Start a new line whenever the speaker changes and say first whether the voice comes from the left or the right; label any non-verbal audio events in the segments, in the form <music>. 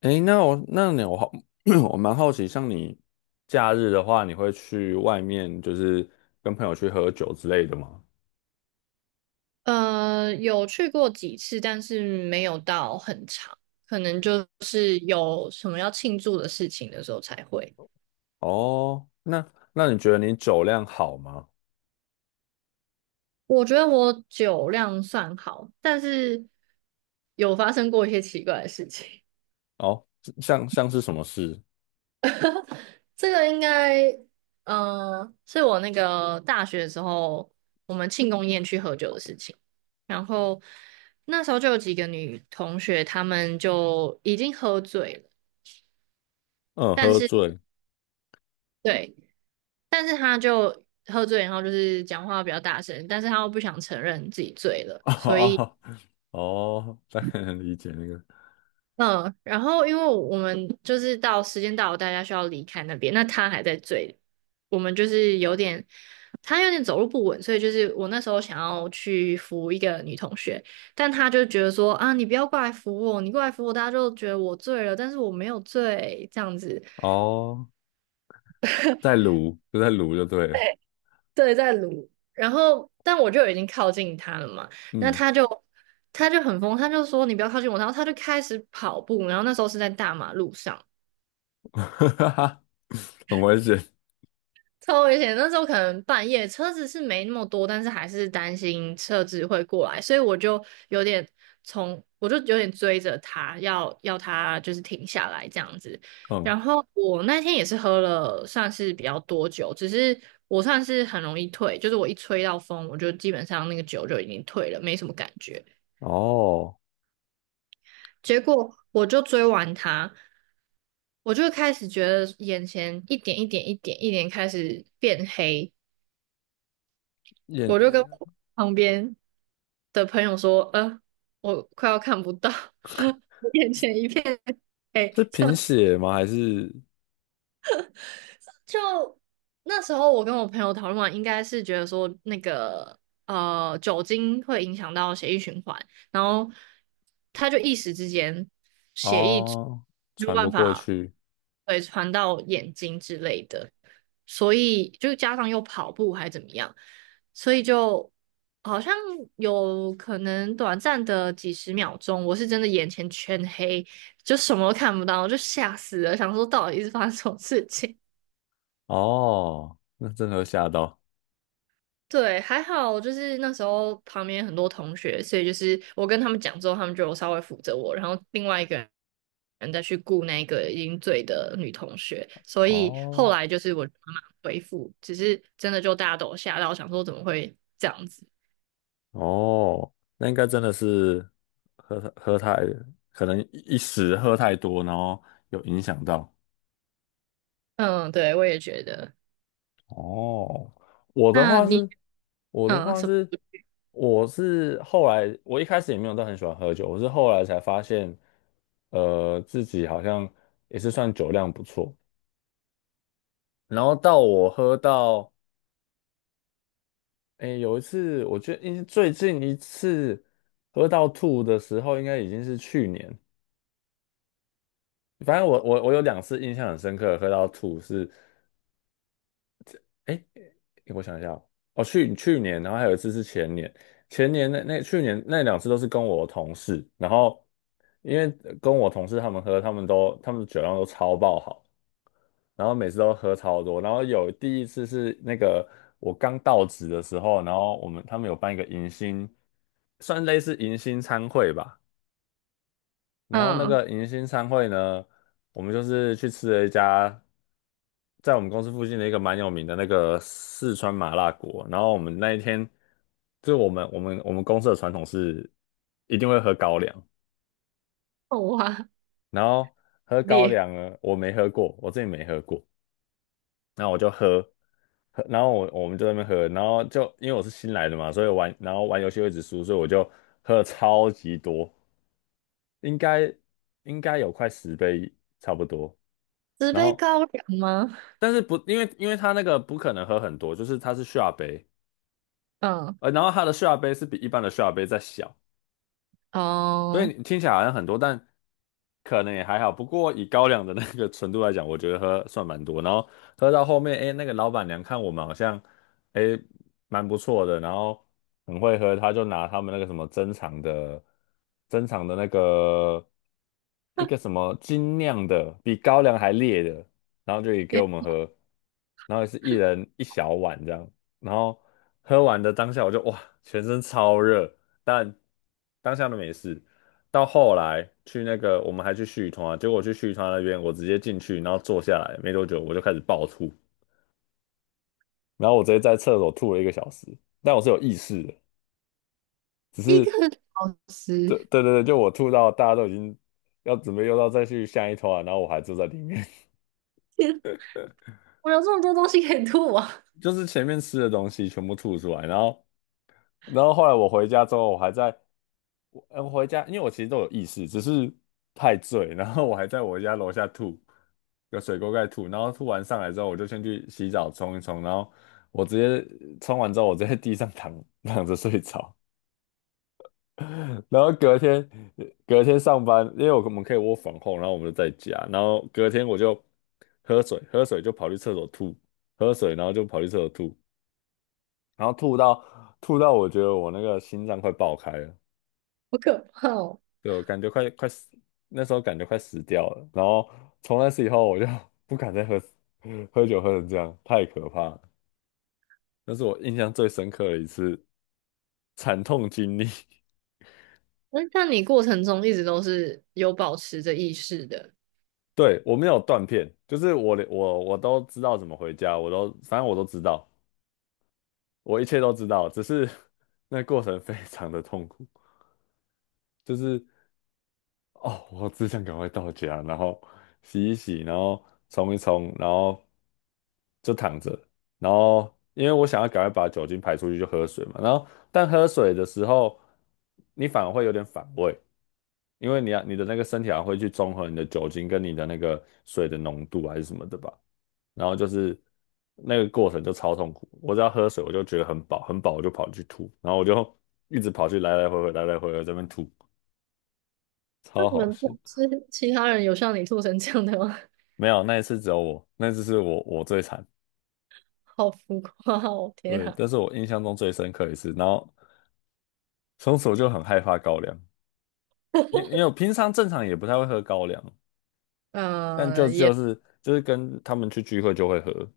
left: 诶，那我那你我好，<clears throat> 我蛮好奇，像你假日的话，你会去外面就是跟朋友去喝酒之类的吗？
right: 有去过几次，但是没有到很长，可能就是有什么要庆祝的事情的时候才会。
left: 哦，那你觉得你酒量好吗？
right: 我觉得我酒量算好，但是有发生过一些奇怪的事情。<laughs>
left: 哦，像是什么事？
right: 这个应该，是我那个大学的时候，我们庆功宴去喝酒的事情。然后那时候就有几个女同学，她们就已经喝醉了，
left: 嗯，
right: 但
left: 喝
right: 是
left: 醉。
right: 对，但是他就喝醉，然后就是讲话比较大声，但是他又不想承认自己醉
left: <laughs>
right: 了，所以
left: 哦哦,大概能理解那个。
right: 嗯，然后因为我们就是到时间到了，大家需要离开那边，那他还在醉，我们就是有点他有点走路不稳，所以就是我那时候想要去扶一个女同学，但他就觉得说啊，你不要过来扶我，你过来扶我，大家就觉得我醉了，但是我没有醉这样子，
left: 哦，在撸就在撸就对了。
right: 对，在撸。然后，但我就已经靠近他了嘛，那
left: 嗯，
right: 他就他就很疯，他就说你不要靠近我，然后他就开始跑步，然后那时候是在大马路上，
left: <laughs> 很危险。
right: 超危险！那时候可能半夜车子是没那么多，但是还是担心车子会过来，所以我就有点从我就有点追着他，要他就是停下来这样子。
left: 嗯，
right: 然后我那天也是喝了算是比较多酒，只是我算是很容易退，就是我一吹到风，我就基本上那个酒就已经退了，没什么感觉。
left: 哦，
right: 结果我就追完他，我就开始觉得眼前一点一点一点一点开始变黑，我就跟
left: 眼
right: 我旁边的朋友说，我快要看不到，<laughs> 我眼前一片黑，
left: 是
right: 这
left: 贫
right: 样子。
left: 血吗？还是？
right: 就那时候我跟我朋友讨论完，应该是觉得说那个酒精会影响到血液循环，然后他就一时之间血液
left: 哦，
right: 没有
left: 传不
right: 办
left: 过
right: 法
left: 去，
right: 对传到眼睛之类的，所以就加上又跑步还怎么样，所以就好像有可能短暂的几十秒钟，我是真的眼前全黑，就什么都看不到，我就吓死了，想说到底是发生什么事情。
left: 哦，那真的会吓到，
right: 对，还好，就是那时候旁边很多同学，所以就是我跟他们讲之后，他们就有稍微扶着我，然后另外一个人再去顾那个已经醉的女同学，所以后
left: 哦
right: 来就是我慢慢恢复，只是真的就大家都有吓到，想说怎么会这样子？
left: 哦，那应该真的是喝喝太，可能一时喝太多，然后有影响到。
right: 嗯，对，我也觉得。
left: 哦，我的
right: 那
left: 话
right: 你
left: 是，我的
right: 嗯
left: 话
right: 什么
left: 是，我是后来，我一开始也没有到很喜欢喝酒，我是后来才发现，自己好像也是算酒量不错。然后到我喝到诶，有一次，我觉得最近一次喝到吐的时候，应该已经是去年。反正我有两次印象很深刻，喝到吐是，诶，我想一下哦，哦，去年，然后还有一次是前年，那去年那两次都是跟我同事，然后因为跟我同事他们喝，他们酒量都超爆好，然后每次都喝超多。然后有第一次是那个我刚到职的时候，然后我们他们有办一个迎新，算类似迎新餐会吧。然后那
right: 嗯
left: 个迎新餐会呢，我们就是去吃了一家在我们公司附近的一个蛮有名的那个四川麻辣锅。然后我们那一天，就我们公司的传统是一定会喝高粱，
right: 哇
left: 然后喝高
right: 裂
left: 粱呢，我没喝过，我自己没喝过。然后我就喝，喝然后我们就在那边喝，然后就因为我是新来的嘛，所以玩然后玩游戏会一直输，所以我就喝了超级多，应该应该有快10杯差不多。
right: 纸
left: 然
right: 杯
left: 后
right: 高粱吗？
left: 但是不因为他那个不可能喝很多，就是它是下杯，
right: 嗯
left: 然后它的下杯是比一般的下杯再小，所以
right: 哦，
left: 你听起来好像很多，但可能也还好。不过以高粱的那个纯度来讲，我觉得喝算蛮多。然后喝到后面，哎，那个老板娘看我们好像，哎，蛮不错的，然后很会喝，他就拿他们那个什么珍藏的那个一个什么精酿的，比高粱还烈的，然后就也给我们喝，然后也是一人一小碗这样。然后喝完的当下，我就哇，全身超热，但当下都没事。到后来去那个，我们还去续团啊，结果去续团那边，我直接进去，然后坐下来没多久，我就开始暴吐，然后我直接在厕所吐了1个小时，但我是有意识的，只
right: 一个
left: 是
right: 小
left: 对
right: 时，
left: 对对
right: <laughs>
left: 对，就我吐到大家都已经要准备再去下一团，然后我还坐在里面，
right: 天我有这么多东西可以吐啊！
left: <laughs> 就是前面吃的东西全部吐出来，然后后来我回家之后，我回家，因为我其实都有意识，只是太醉，然后我还在我家楼下吐，有水沟盖吐，然后吐完上来之后，我就先去洗澡冲一冲，然后我直接冲完之后，我直接在地上躺着睡着，<laughs> 然后隔天上班，因为我们可以窝房 r 然后我们就在家，然后隔天我就喝水，喝水就跑去厕所吐，喝水然后就跑去厕所吐，然后吐到我觉得我那个心脏快爆开了。
right: 好可怕哦！
left: 对，我感觉快死，那时候感觉快死掉了。然后从那次以后，我就 <laughs> 不敢再喝酒喝成这样，太可怕了。那是我印象最深刻的一次惨痛经历。<laughs>
right: 那像你过程中一直都是有保持着意识的，
left: 对，我没有断片，就是我连我都知道怎么回家，反正我都知道，我一切都知道，只是 <laughs> 那过程非常的痛苦，就是哦，我只想赶快到家，然后洗一洗，然后冲一冲，然后就躺着，然后因为我想要赶快把酒精排出去，就喝水嘛。然后但喝水的时候，你反而会有点反胃，因为你要你的那个身体还会去中和你的酒精跟你的那个水的浓度还是什么的吧。然后就是那个过程就超痛苦，我只要喝水我就觉得很饱，很饱我就跑去吐，然后我就一直跑去来来回回来来回回在那边吐，
right: 那
left: 超
right: 你
left: 好
right: 们
left: 笑。
right: 公司其他人有像你吐成这样的吗？<laughs>
left: 没有，那一次只有我，那一次是我最惨。
right: 好浮夸哦！天
left: 对，
right: 啊，
left: 但是我印象中最深刻一次，然后从此我就很害怕高粱，因为我平常正常也不太会喝高粱，但就就
right: 也
left: 是就是跟他们去聚会就会喝，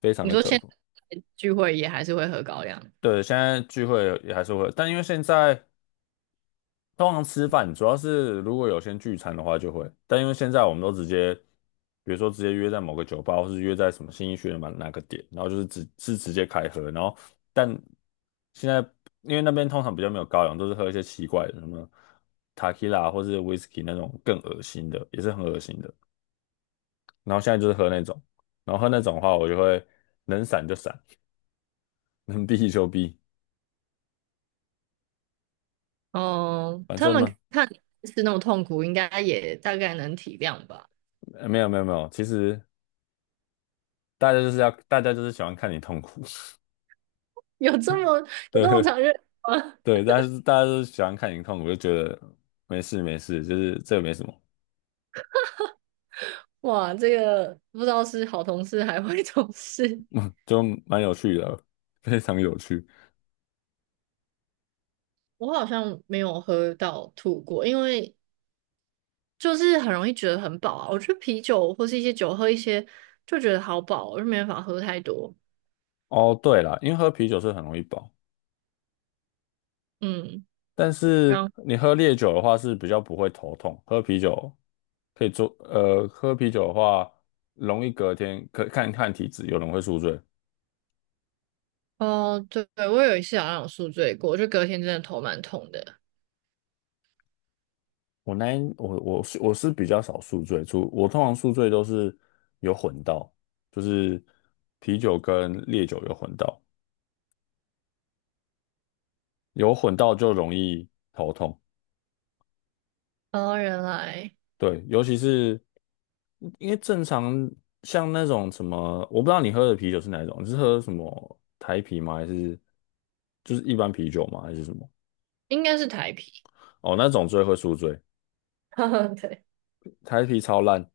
left: 非常
right: 你
left: 的
right: 说
left: 可
right: 现
left: 怕。
right: 在聚会也还是会喝高粱，
left: 对，现在聚会也还是会，但因为现在通常吃饭主要是如果有先聚餐的话就会，但因为现在我们都直接，比如说直接约在某个酒吧，或是约在什么新义区的嘛哪个点，然后就是直接开喝，然后但现在因为那边通常比较没有高粱，都是喝一些奇怪的什么塔 e 拉或是 whisky 那种更恶心的，也是很恶心的。然后现在就是喝那种，然后喝那种的话，我就会能闪就闪，<laughs> 能避就避，
right: 哦，
left: 反
right: 他
left: 正
right: 们
left: 嘛，
right: 看你是那么痛苦，应该也大概能体谅吧。
left: 没有没有没有，其实大家就是喜欢看你痛苦，
right: 有这么有
left: <laughs>
right: 这么
left: 对。
right: 残忍吗？
left: 对，但是大家都喜欢看你痛我就觉得没事没事，就是这个没什么，
right: <laughs> 哇，这个不知道是好同事还坏同事，
left: <laughs> 就蛮有趣的，<laughs> 非常有趣。
right: <laughs> 我好像没有喝到吐过，因为就是很容易觉得很饱啊。我觉得啤酒或是一些酒喝一些就觉得好饱，我就没办法喝太多。
left: 哦，对了，因为喝啤酒是很容易饱，
right: 嗯，
left: 但是
right: 然
left: 你喝烈酒的话是比较不会头痛，喝啤酒可以做，喝啤酒的话容易隔天可看看体质，有人会宿醉。
right: 后对，对我有一次好像有宿醉过，就隔天真的头蛮痛的。
left: 我那一我我是我是比较少宿醉，我通常宿醉都是有混到，就是啤酒跟烈酒有混到。有混到就容易头痛，
right: 哦，原来
left: 对，尤其是因为正常像那种什么，我不知道你喝的啤酒是哪一种，你是喝什么台啤吗？还是就是一般啤酒吗？还是什么？
right: 应该是台啤。
left: 哦，那种最会宿醉，
right: <laughs> 对。
left: 台啤超烂，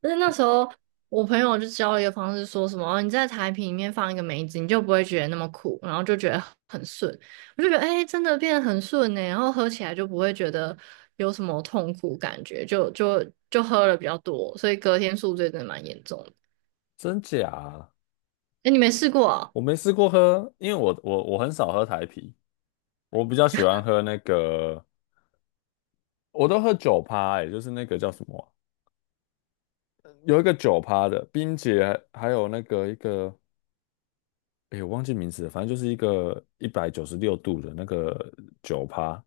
right: 但是那时候我朋友就教了一个方式，说什么哦你在台啤里面放一个梅子，你就不会觉得那么苦，然后就觉得很顺。我就觉得哎、真的变得很顺呢、然后喝起来就不会觉得有什么痛苦感觉，就就喝了比较多，所以隔天宿醉真的蛮严重的。
left: 真假啊？
right: 哎、你没试过啊？
left: 我没试过喝，因为我很少喝台啤，我比较喜欢喝那个，我都喝酒趴，哎，就是那个叫什么啊有一个酒趴的冰姐，还有那个一个。哎，我忘记名字了，反正就是一个196度的那个酒趴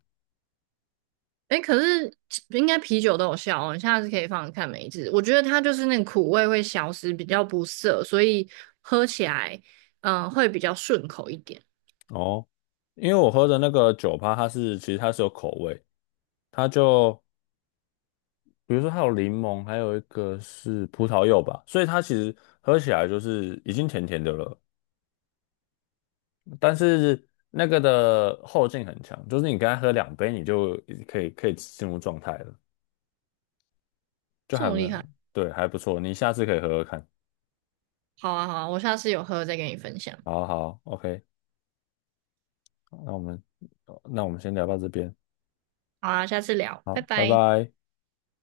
right: 哎、可是应该啤酒都有效哦，你下次可以放着看梅子。我觉得它就是那个苦味会消失，比较不涩，所以喝起来会比较顺口一点。
left: 哦。因为我喝的那个酒趴，它是其实它是有口味，它就比如说它有柠檬，还有一个是葡萄柚吧，所以它其实喝起来就是已经甜甜的了，但是那个的后劲很强，就是你刚它喝2杯，你就可以进入状态了，就
right: 这
left: 还
right: 么厉害。
left: 对，还不错，你下次可以喝喝看。
right: 好啊，好啊，我下次有喝再跟你分享。
left: 好好，OK，那我们那我们先聊到这边，
right: 好啊，下次聊，拜
left: 好，拜
right: 拜。
left: 拜。